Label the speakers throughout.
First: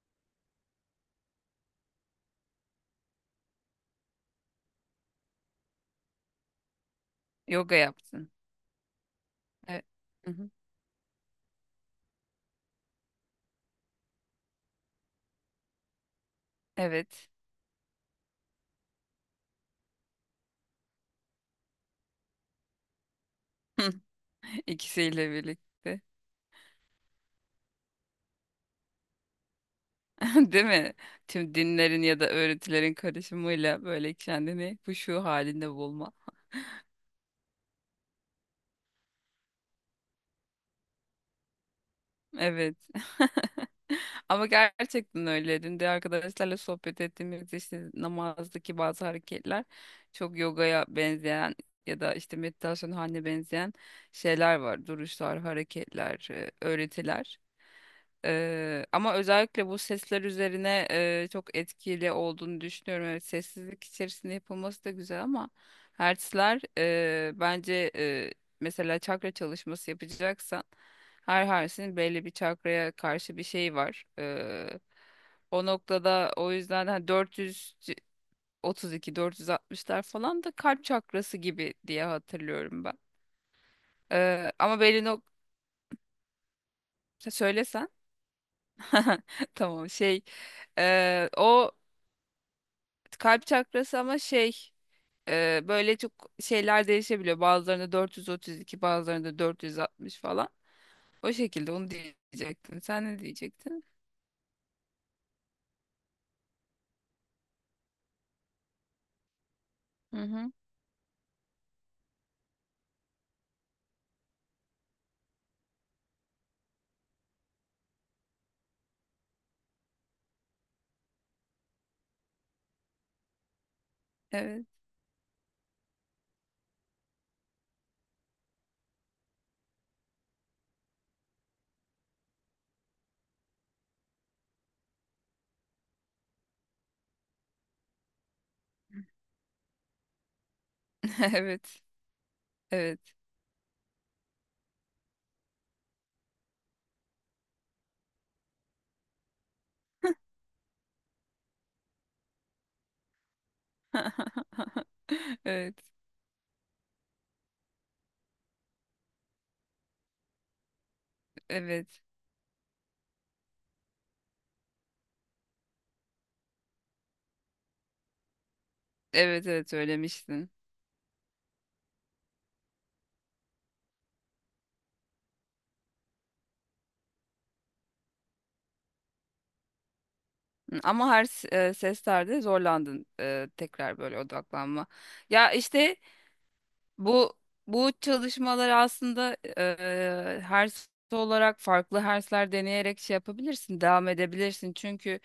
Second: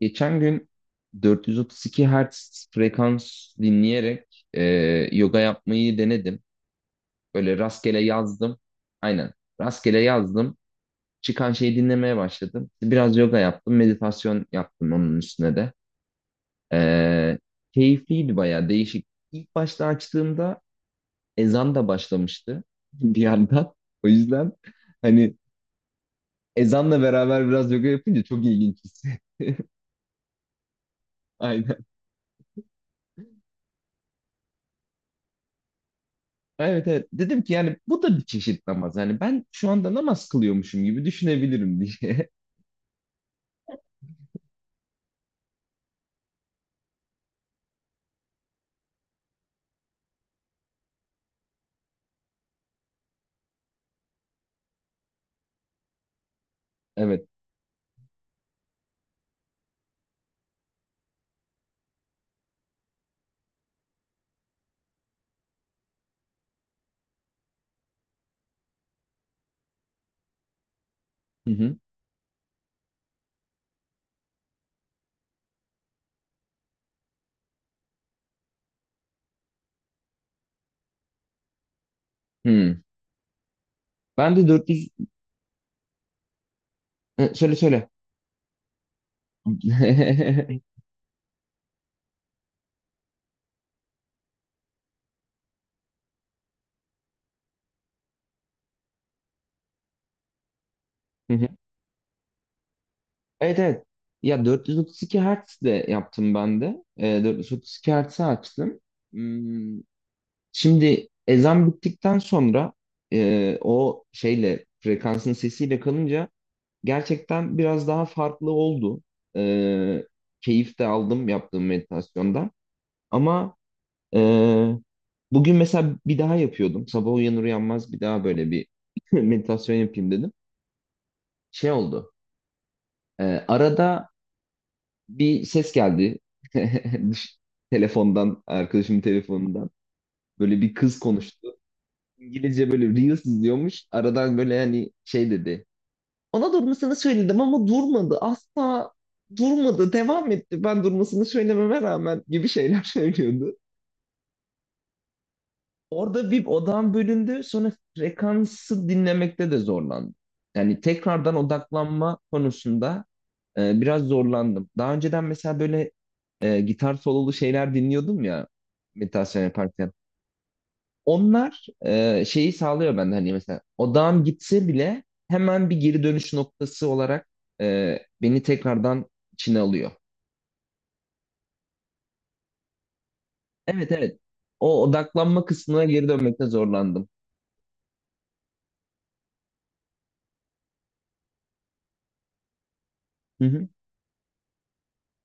Speaker 1: Geçen gün 432 Hz frekans dinleyerek yoga yapmayı denedim. Böyle
Speaker 2: Yoga
Speaker 1: rastgele
Speaker 2: yaptın.
Speaker 1: yazdım. Aynen.
Speaker 2: Evet.
Speaker 1: Rastgele
Speaker 2: Hı hı.
Speaker 1: yazdım. Çıkan şeyi dinlemeye başladım. Biraz yoga yaptım. Meditasyon yaptım onun üstüne de.
Speaker 2: Evet.
Speaker 1: E, Keyifliydi, bayağı değişik. İlk başta açtığımda ezan da başlamıştı bir yandan. O yüzden
Speaker 2: İkisiyle
Speaker 1: hani
Speaker 2: birlikte.
Speaker 1: ezanla beraber biraz yoga yapınca çok ilginç hissi.
Speaker 2: Değil mi? Tüm
Speaker 1: Aynen.
Speaker 2: dinlerin ya da öğretilerin karışımıyla böyle kendini huşu halinde bulma.
Speaker 1: Evet evet, dedim ki yani bu da bir çeşit namaz. Yani ben şu anda namaz kılıyormuşum gibi düşünebilirim diye.
Speaker 2: Evet. Ama gerçekten öyle. Dün de arkadaşlarla sohbet ettiğimiz işte namazdaki bazı hareketler çok yogaya benzeyen ya da işte meditasyon haline benzeyen şeyler var. Duruşlar, hareketler,
Speaker 1: Evet.
Speaker 2: öğretiler. Ama özellikle bu sesler üzerine çok etkili olduğunu düşünüyorum. Evet, sessizlik içerisinde yapılması da güzel ama hertzler bence, mesela çakra çalışması yapacaksan her
Speaker 1: Hı hı.
Speaker 2: harfin belli bir çakraya karşı bir şey var. O noktada o yüzden hani 432 460'lar falan da kalp çakrası gibi diye
Speaker 1: Hı.
Speaker 2: hatırlıyorum ben.
Speaker 1: Ben de
Speaker 2: Ama
Speaker 1: 400.
Speaker 2: belli
Speaker 1: Hı, söyle söyle.
Speaker 2: söylesen. Tamam,
Speaker 1: Hı
Speaker 2: şey o kalp çakrası ama şey böyle çok şeyler değişebiliyor. Bazılarında 432, bazılarında 460 falan. O
Speaker 1: hı.
Speaker 2: şekilde onu diyecektin. Sen ne
Speaker 1: Evet evet.
Speaker 2: diyecektin?
Speaker 1: Ya 432 Hz de yaptım ben de. 432 Hz'i açtım. Hmm,
Speaker 2: Hı hı.
Speaker 1: Şimdi ezan bittikten sonra o şeyle, frekansın sesiyle kalınca gerçekten biraz daha farklı oldu. Ee, Keyif de aldım yaptığım meditasyondan. Ama e,
Speaker 2: Evet.
Speaker 1: bugün mesela bir daha yapıyordum. Sabah uyanır uyanmaz bir daha böyle bir meditasyon yapayım dedim. Şey oldu. Arada bir ses geldi. Düş- Telefondan, arkadaşımın telefonundan. Böyle bir kız konuştu.
Speaker 2: Evet.
Speaker 1: İngilizce böyle
Speaker 2: Evet.
Speaker 1: Reels izliyormuş. Aradan böyle hani şey dedi. Ona durmasını söyledim ama durmadı. Asla durmadı. Devam etti. Ben durmasını söylememe rağmen gibi şeyler söylüyordu.
Speaker 2: Evet.
Speaker 1: Orada bir odam bölündü. Sonra frekansı dinlemekte de zorlandım. Yani tekrardan
Speaker 2: Evet.
Speaker 1: odaklanma konusunda biraz zorlandım. Daha önceden mesela böyle gitar sololu şeyler dinliyordum ya, meditasyon
Speaker 2: Evet, evet,
Speaker 1: yaparken.
Speaker 2: söylemiştin.
Speaker 1: Onlar şeyi sağlıyor bende, hani mesela odağım gitse bile hemen bir geri dönüş noktası olarak beni tekrardan içine alıyor.
Speaker 2: Hı. Ama her seslerde zorlandın,
Speaker 1: Evet
Speaker 2: tekrar
Speaker 1: evet.
Speaker 2: böyle
Speaker 1: O
Speaker 2: odaklanma.
Speaker 1: odaklanma
Speaker 2: Ya
Speaker 1: kısmına
Speaker 2: işte,
Speaker 1: geri dönmekte zorlandım.
Speaker 2: Bu bu çalışmalar aslında hers olarak farklı hersler deneyerek şey
Speaker 1: Hı hı
Speaker 2: yapabilirsin, devam edebilirsin. Çünkü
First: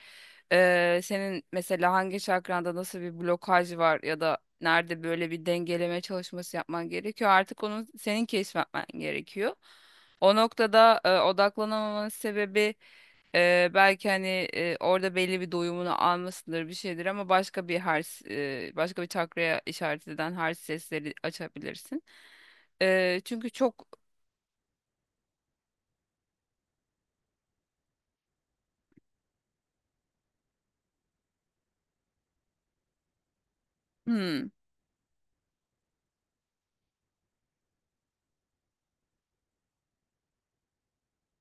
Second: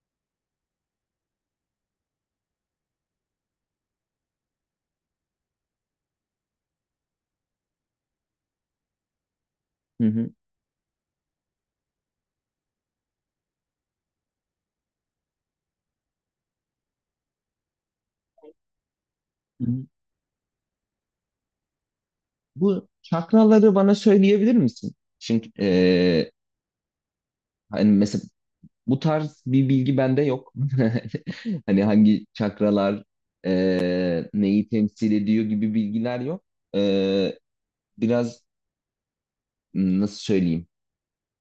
Speaker 2: senin mesela hangi çakranda nasıl bir blokaj var ya da nerede böyle bir dengeleme çalışması yapman gerekiyor. Artık onu senin keşfetmen gerekiyor.
Speaker 1: hı hı.
Speaker 2: O noktada odaklanamamanın sebebi belki hani orada belli bir doyumunu almasıdır, bir şeydir ama başka bir hers, başka bir çakraya
Speaker 1: Hı hı.
Speaker 2: işaret eden hers sesleri açabilirsin.
Speaker 1: Bu
Speaker 2: Çünkü
Speaker 1: çakraları
Speaker 2: çok.
Speaker 1: bana söyleyebilir misin? Çünkü hani mesela bu tarz bir bilgi bende yok. Hani hangi çakralar
Speaker 2: Hmm,
Speaker 1: neyi temsil ediyor gibi bilgiler yok. E, Biraz, nasıl söyleyeyim?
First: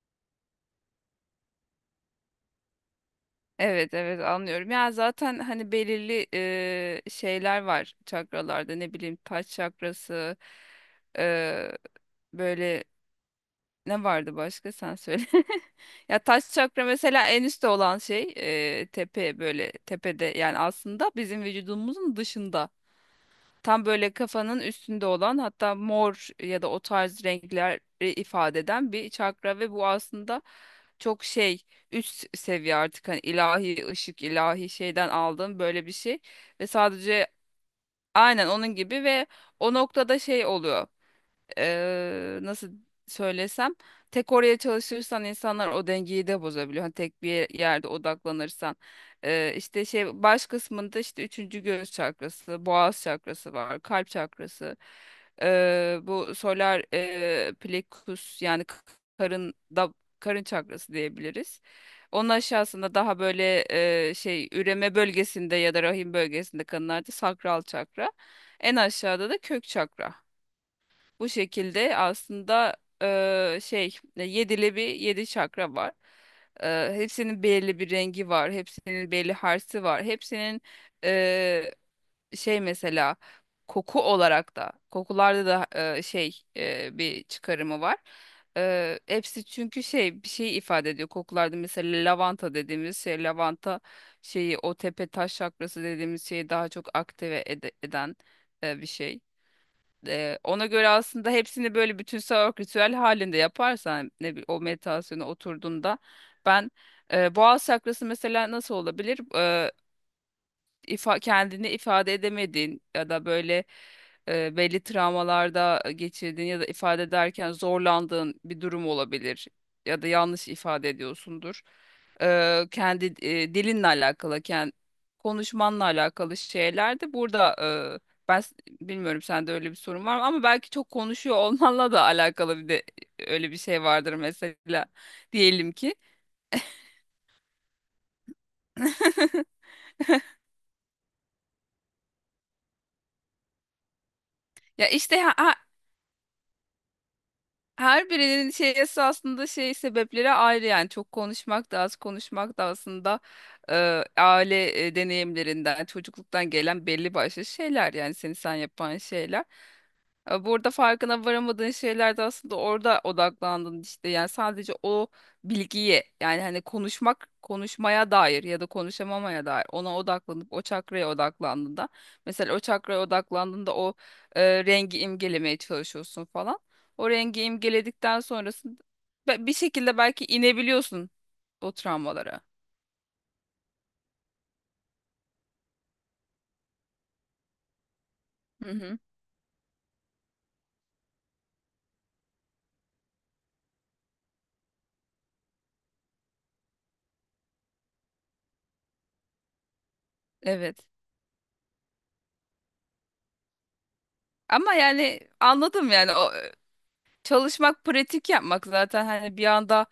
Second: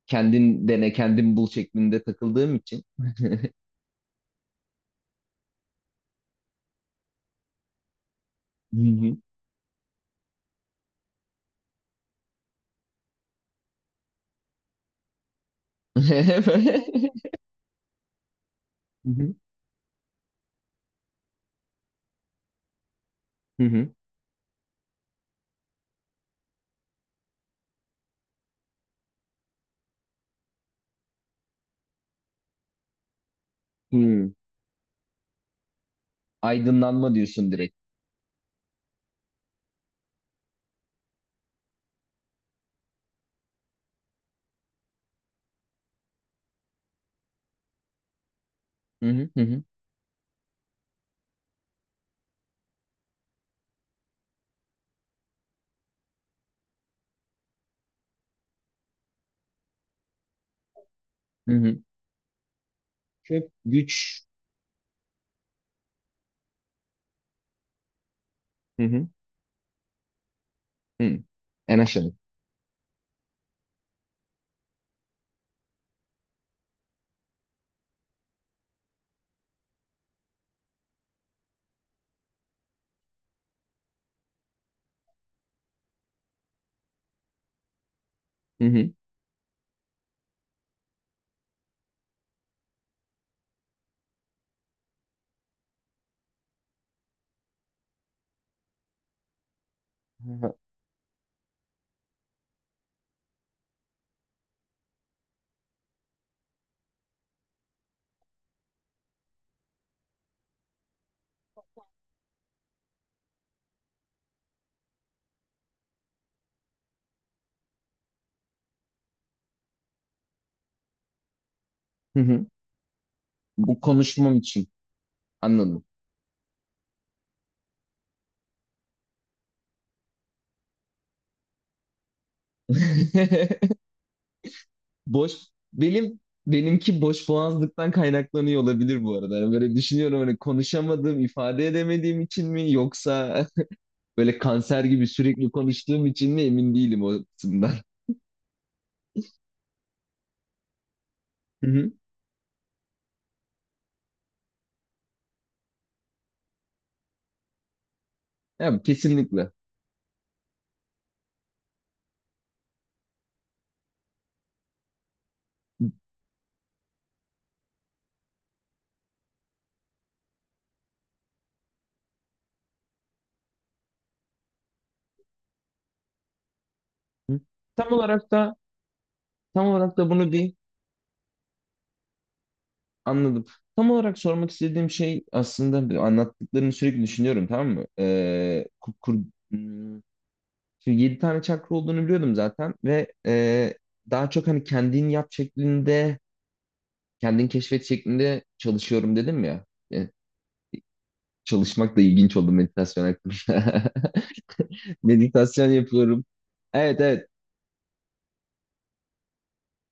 Speaker 1: Kendin dene, kendin bul şeklinde takıldığım için.
Speaker 2: evet, evet, anlıyorum. Ya zaten hani belirli şeyler var çakralarda,
Speaker 1: Hı
Speaker 2: ne
Speaker 1: hı.
Speaker 2: bileyim taç çakrası eee, böyle, ne vardı başka, sen söyle. Ya taş çakra mesela en üstte olan şey,
Speaker 1: Hı hı.
Speaker 2: tepe, böyle tepede yani aslında bizim vücudumuzun dışında.
Speaker 1: Hı
Speaker 2: Tam
Speaker 1: hı.
Speaker 2: böyle kafanın üstünde olan, hatta mor ya da o tarz renkler ifade eden bir çakra ve bu aslında çok şey, üst seviye artık hani ilahi ışık,
Speaker 1: Hı.
Speaker 2: ilahi şeyden aldığım böyle bir şey ve
Speaker 1: Aydınlanma
Speaker 2: sadece
Speaker 1: diyorsun direkt.
Speaker 2: aynen onun gibi ve o noktada şey oluyor, nasıl söylesem, tek oraya çalışırsan insanlar o dengeyi de bozabiliyor. Hani tek bir yerde odaklanırsan.
Speaker 1: Hı hı hı hı.
Speaker 2: İşte şey, baş kısmında işte üçüncü göğüs çakrası, boğaz çakrası var, kalp çakrası. Bu solar plexus yani karın da, karın çakrası
Speaker 1: Hı
Speaker 2: diyebiliriz.
Speaker 1: hı.
Speaker 2: Onun aşağısında daha
Speaker 1: Kök,
Speaker 2: böyle
Speaker 1: güç.
Speaker 2: şey, üreme bölgesinde ya da rahim bölgesinde kadınlarda sakral çakra. En
Speaker 1: Hı hı.
Speaker 2: aşağıda da kök çakra.
Speaker 1: Hı.
Speaker 2: Bu
Speaker 1: En
Speaker 2: şekilde
Speaker 1: aşağı.
Speaker 2: aslında şey, yedili bir, yedi çakra var. Hepsinin belli bir rengi var. Hepsinin belli harsi var. Hepsinin eee, şey mesela koku olarak da, kokularda da bir çıkarımı var.
Speaker 1: Hı hı.
Speaker 2: Hepsi çünkü şey, bir şey ifade ediyor. Kokularda mesela lavanta dediğimiz şey, lavanta şeyi, o tepe taş çakrası dediğimiz şeyi daha çok aktive eden bir şey. Ona göre aslında hepsini böyle bütünsel olarak ritüel halinde yaparsan, o meditasyona oturduğunda ben, boğaz çakrası mesela nasıl olabilir? Kendini ifade edemediğin ya da böyle, belli travmalarda geçirdiğin ya da ifade ederken zorlandığın bir durum olabilir ya da yanlış ifade ediyorsundur.
Speaker 1: Hı hı.
Speaker 2: Kendi,
Speaker 1: Bu
Speaker 2: dilinle
Speaker 1: konuşmam
Speaker 2: alakalı,
Speaker 1: için.
Speaker 2: kendi konuşmanla
Speaker 1: Anladım.
Speaker 2: alakalı şeyler de burada e, ben s- Bilmiyorum sende öyle bir sorun var mı, ama belki çok konuşuyor olmanla da alakalı, bir de öyle bir şey vardır mesela,
Speaker 1: Boş
Speaker 2: diyelim ki.
Speaker 1: benim benimki boş boğazlıktan kaynaklanıyor olabilir bu arada. Yani böyle düşünüyorum hani konuşamadığım, ifade edemediğim için mi, yoksa böyle kanser
Speaker 2: Ya
Speaker 1: gibi
Speaker 2: işte
Speaker 1: sürekli
Speaker 2: ha,
Speaker 1: konuştuğum için mi, emin değilim o kısımdan.
Speaker 2: Her birinin şeysi aslında, şey, sebepleri ayrı yani, çok
Speaker 1: Hı
Speaker 2: konuşmak da
Speaker 1: hı.
Speaker 2: az konuşmak da aslında e, aile, deneyimlerinden, çocukluktan gelen belli başlı şeyler, yani seni sen
Speaker 1: Ya,
Speaker 2: yapan şeyler.
Speaker 1: kesinlikle.
Speaker 2: Burada farkına varamadığın şeyler de aslında, orada odaklandın işte, yani sadece o bilgiye, yani hani konuşmak, konuşmaya dair ya da konuşamamaya dair, ona odaklanıp o çakraya odaklandığında, mesela o çakraya odaklandığında o rengi imgelemeye çalışıyorsun falan. O
Speaker 1: Hı.
Speaker 2: rengi
Speaker 1: Tam
Speaker 2: imgeledikten
Speaker 1: olarak da
Speaker 2: sonrasında bir
Speaker 1: tam olarak
Speaker 2: şekilde
Speaker 1: da
Speaker 2: belki
Speaker 1: bunu bir
Speaker 2: inebiliyorsun o travmalara.
Speaker 1: anladım. Tam olarak sormak istediğim şey aslında, bir, anlattıklarını sürekli düşünüyorum, tamam mı?
Speaker 2: Hı hı.
Speaker 1: Hmm, Şimdi 7 tane çakra olduğunu biliyordum zaten, ve daha çok hani kendin yap şeklinde, kendin keşfet şeklinde çalışıyorum dedim ya. E,
Speaker 2: Evet.
Speaker 1: Çalışmak da ilginç oldu meditasyon hakkında.
Speaker 2: Ama yani
Speaker 1: Meditasyon
Speaker 2: anladım, yani
Speaker 1: yapıyorum.
Speaker 2: o
Speaker 1: Evet evet.
Speaker 2: çalışmak, pratik yapmak zaten hani, bir anda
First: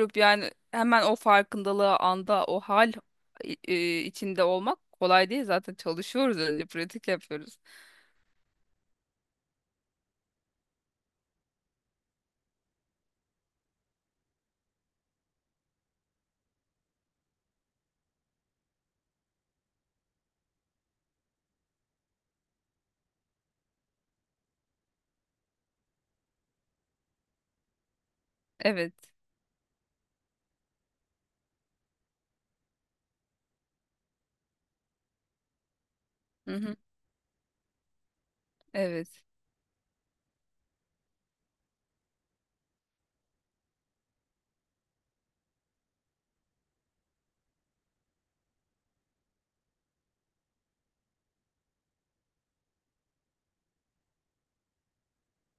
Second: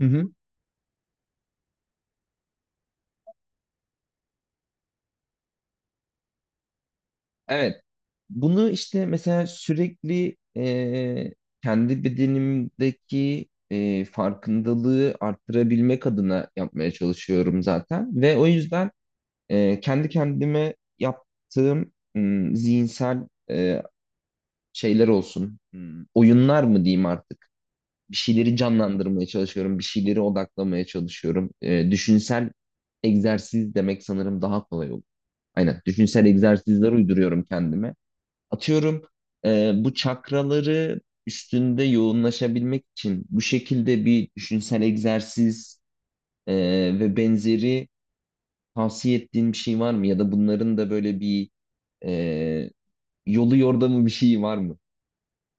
Speaker 1: Hı hı.
Speaker 2: yani hemen o farkındalığı anda, o hal içinde olmak kolay değil, zaten çalışıyoruz, önce pratik yapıyoruz.
Speaker 1: Evet. Bunu işte mesela sürekli kendi bedenimdeki farkındalığı arttırabilmek adına yapmaya çalışıyorum zaten. Ve o yüzden kendi kendime yaptığım zihinsel şeyler olsun. Oyunlar mı diyeyim artık? Bir şeyleri
Speaker 2: Evet.
Speaker 1: canlandırmaya çalışıyorum, bir şeyleri odaklamaya çalışıyorum. Düşünsel egzersiz demek sanırım daha kolay olur. Aynen, düşünsel
Speaker 2: Hı hı.
Speaker 1: egzersizler uyduruyorum kendime. Atıyorum,
Speaker 2: Evet.
Speaker 1: bu çakraları üstünde yoğunlaşabilmek için bu şekilde bir düşünsel egzersiz e, ve benzeri tavsiye ettiğin bir şey var mı? Ya da bunların da böyle bir Ee, yolu yordamı bir şey var mı?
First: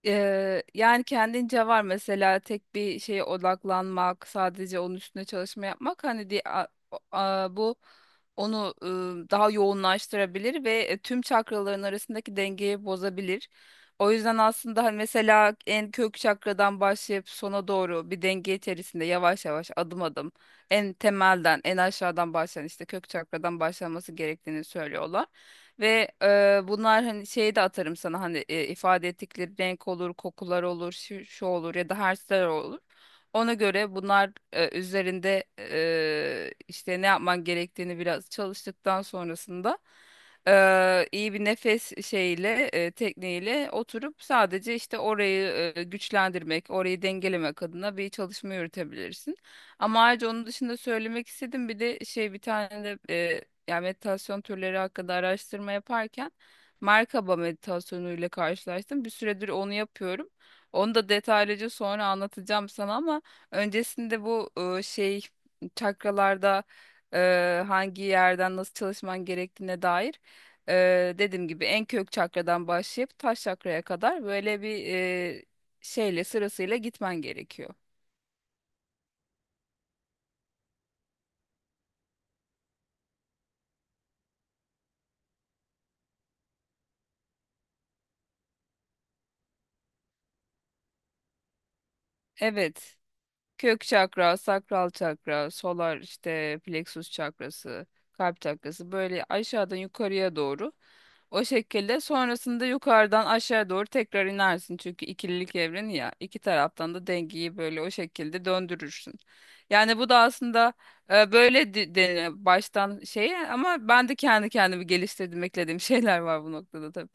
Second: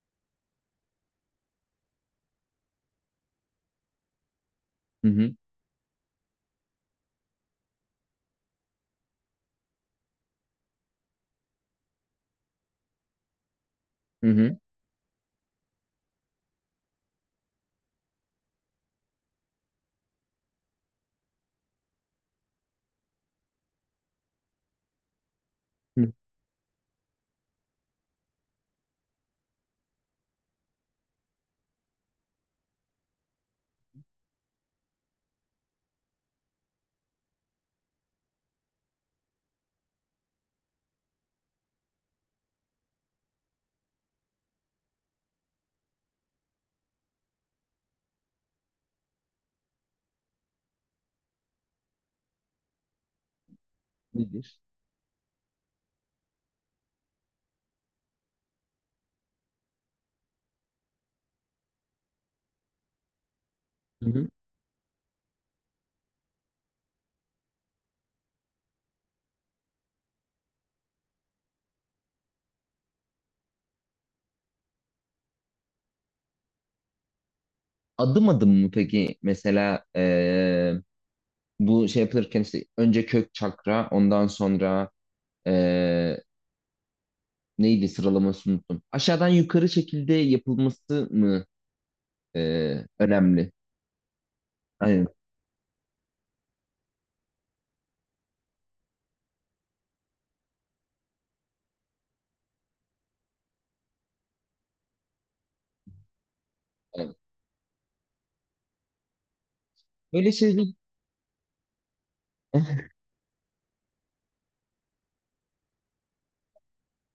Speaker 2: Yani kendince var mesela, tek bir şeye odaklanmak, sadece onun
Speaker 1: Hı
Speaker 2: üstüne
Speaker 1: hı.
Speaker 2: çalışma yapmak hani bu onu, daha yoğunlaştırabilir ve tüm çakraların arasındaki dengeyi bozabilir. O
Speaker 1: Hı
Speaker 2: yüzden
Speaker 1: hı.
Speaker 2: aslında hani mesela en kök çakradan başlayıp sona doğru, bir denge içerisinde yavaş yavaş, adım adım, en temelden, en aşağıdan başlayan işte kök çakradan başlanması gerektiğini söylüyorlar.
Speaker 1: Hı.
Speaker 2: Ve bunlar hani şeyi de atarım sana, hani ifade ettikleri renk olur, kokular olur, şu, şu olur ya da harfler olur. Ona göre bunlar üzerinde, işte ne yapman gerektiğini biraz çalıştıktan sonrasında, iyi bir nefes şeyiyle, tekniğiyle oturup sadece işte orayı güçlendirmek, orayı dengelemek adına bir çalışma yürütebilirsin. Ama ayrıca onun dışında söylemek istedim bir de şey, bir tane de yani meditasyon
Speaker 1: Nedir?
Speaker 2: türleri hakkında araştırma yaparken Merkaba meditasyonuyla karşılaştım. Bir süredir onu yapıyorum. Onu da detaylıca sonra anlatacağım sana ama
Speaker 1: Hı.
Speaker 2: öncesinde
Speaker 1: Hı.
Speaker 2: bu, şey, çakralarda, hangi yerden nasıl çalışman gerektiğine dair, dediğim gibi en kök çakradan başlayıp taş çakraya kadar böyle bir, şeyle sırasıyla gitmen gerekiyor.
Speaker 1: Adım adım mı peki? Mesela bu şey yapılırken işte önce kök çakra, ondan sonra ee, neydi, sıralamasını unuttum. Aşağıdan yukarı şekilde yapılması mı
Speaker 2: Evet.
Speaker 1: önemli?
Speaker 2: Kök çakra, sakral
Speaker 1: Aynen.
Speaker 2: çakra, solar işte plexus çakrası, kalp çakrası, böyle aşağıdan yukarıya doğru. O şekilde sonrasında yukarıdan aşağı doğru tekrar inersin. Çünkü ikililik evreni ya, iki taraftan da
Speaker 1: Aynen.
Speaker 2: dengeyi böyle o şekilde döndürürsün. Yani bu da
Speaker 1: Böyle şeyler.
Speaker 2: aslında, böyle deniyor baştan şey, ama ben de kendi kendimi geliştirdim, eklediğim şeyler var bu noktada tabii.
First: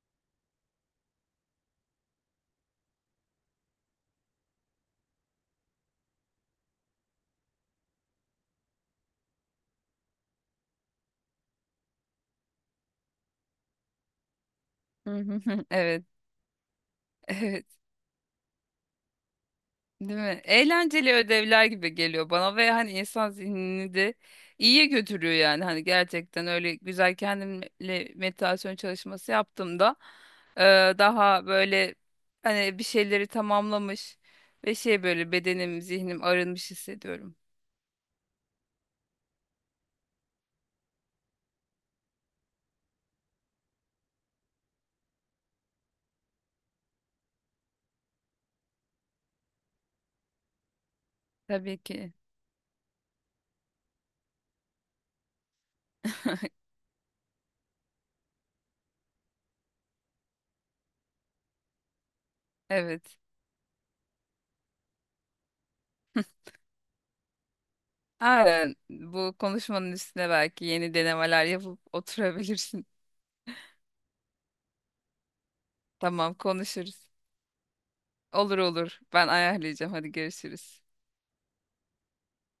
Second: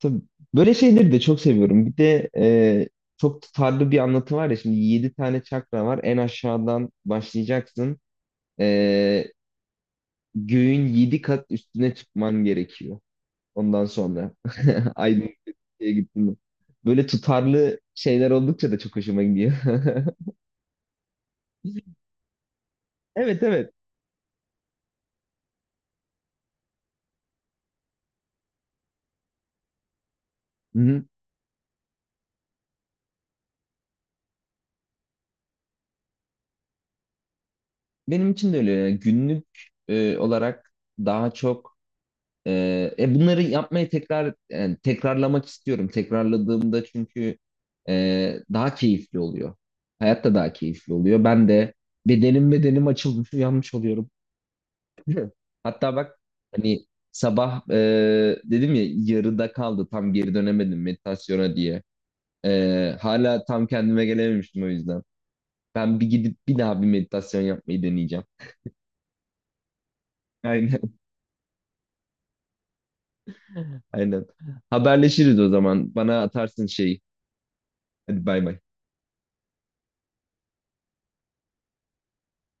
Speaker 1: Tabii. Böyle şeyleri de çok seviyorum. Bir de çok tutarlı bir anlatı var ya. Şimdi 7 tane çakra var. En aşağıdan başlayacaksın. E, Göğün yedi kat üstüne çıkman gerekiyor. Ondan sonra aydınlık bir şeye
Speaker 2: Evet.
Speaker 1: gittin mi? Böyle
Speaker 2: Evet.
Speaker 1: tutarlı şeyler oldukça da çok hoşuma gidiyor.
Speaker 2: Değil mi? Eğlenceli ödevler gibi geliyor bana ve hani insan
Speaker 1: Evet evet.
Speaker 2: zihnini de iyiye götürüyor yani. Hani gerçekten öyle güzel kendimle meditasyon çalışması yaptığımda e,
Speaker 1: Hı-hı.
Speaker 2: daha böyle hani bir şeyleri tamamlamış ve şey, böyle bedenim, zihnim arınmış hissediyorum.
Speaker 1: Benim için de öyle. Yani günlük olarak daha çok e, bunları yapmayı tekrar, yani tekrarlamak istiyorum. Tekrarladığımda çünkü daha keyifli oluyor. Hayat da daha keyifli oluyor. Ben de
Speaker 2: Tabii ki.
Speaker 1: bedenim açılmış, uyanmış oluyorum. Hatta bak, hani sabah dedim ya, yarıda kaldı, tam geri dönemedim meditasyona diye.
Speaker 2: Evet.
Speaker 1: Hala tam kendime gelememiştim o yüzden. Ben bir gidip bir daha bir meditasyon yapmayı deneyeceğim.
Speaker 2: Aynen. Bu konuşmanın üstüne belki yeni
Speaker 1: Aynen
Speaker 2: denemeler yapıp oturabilirsin.
Speaker 1: aynen. Haberleşiriz o zaman. Bana
Speaker 2: Tamam,
Speaker 1: atarsın şey.
Speaker 2: konuşuruz.
Speaker 1: Hadi bay bay.
Speaker 2: Olur, olur. Ben ayarlayacağım. Hadi görüşürüz.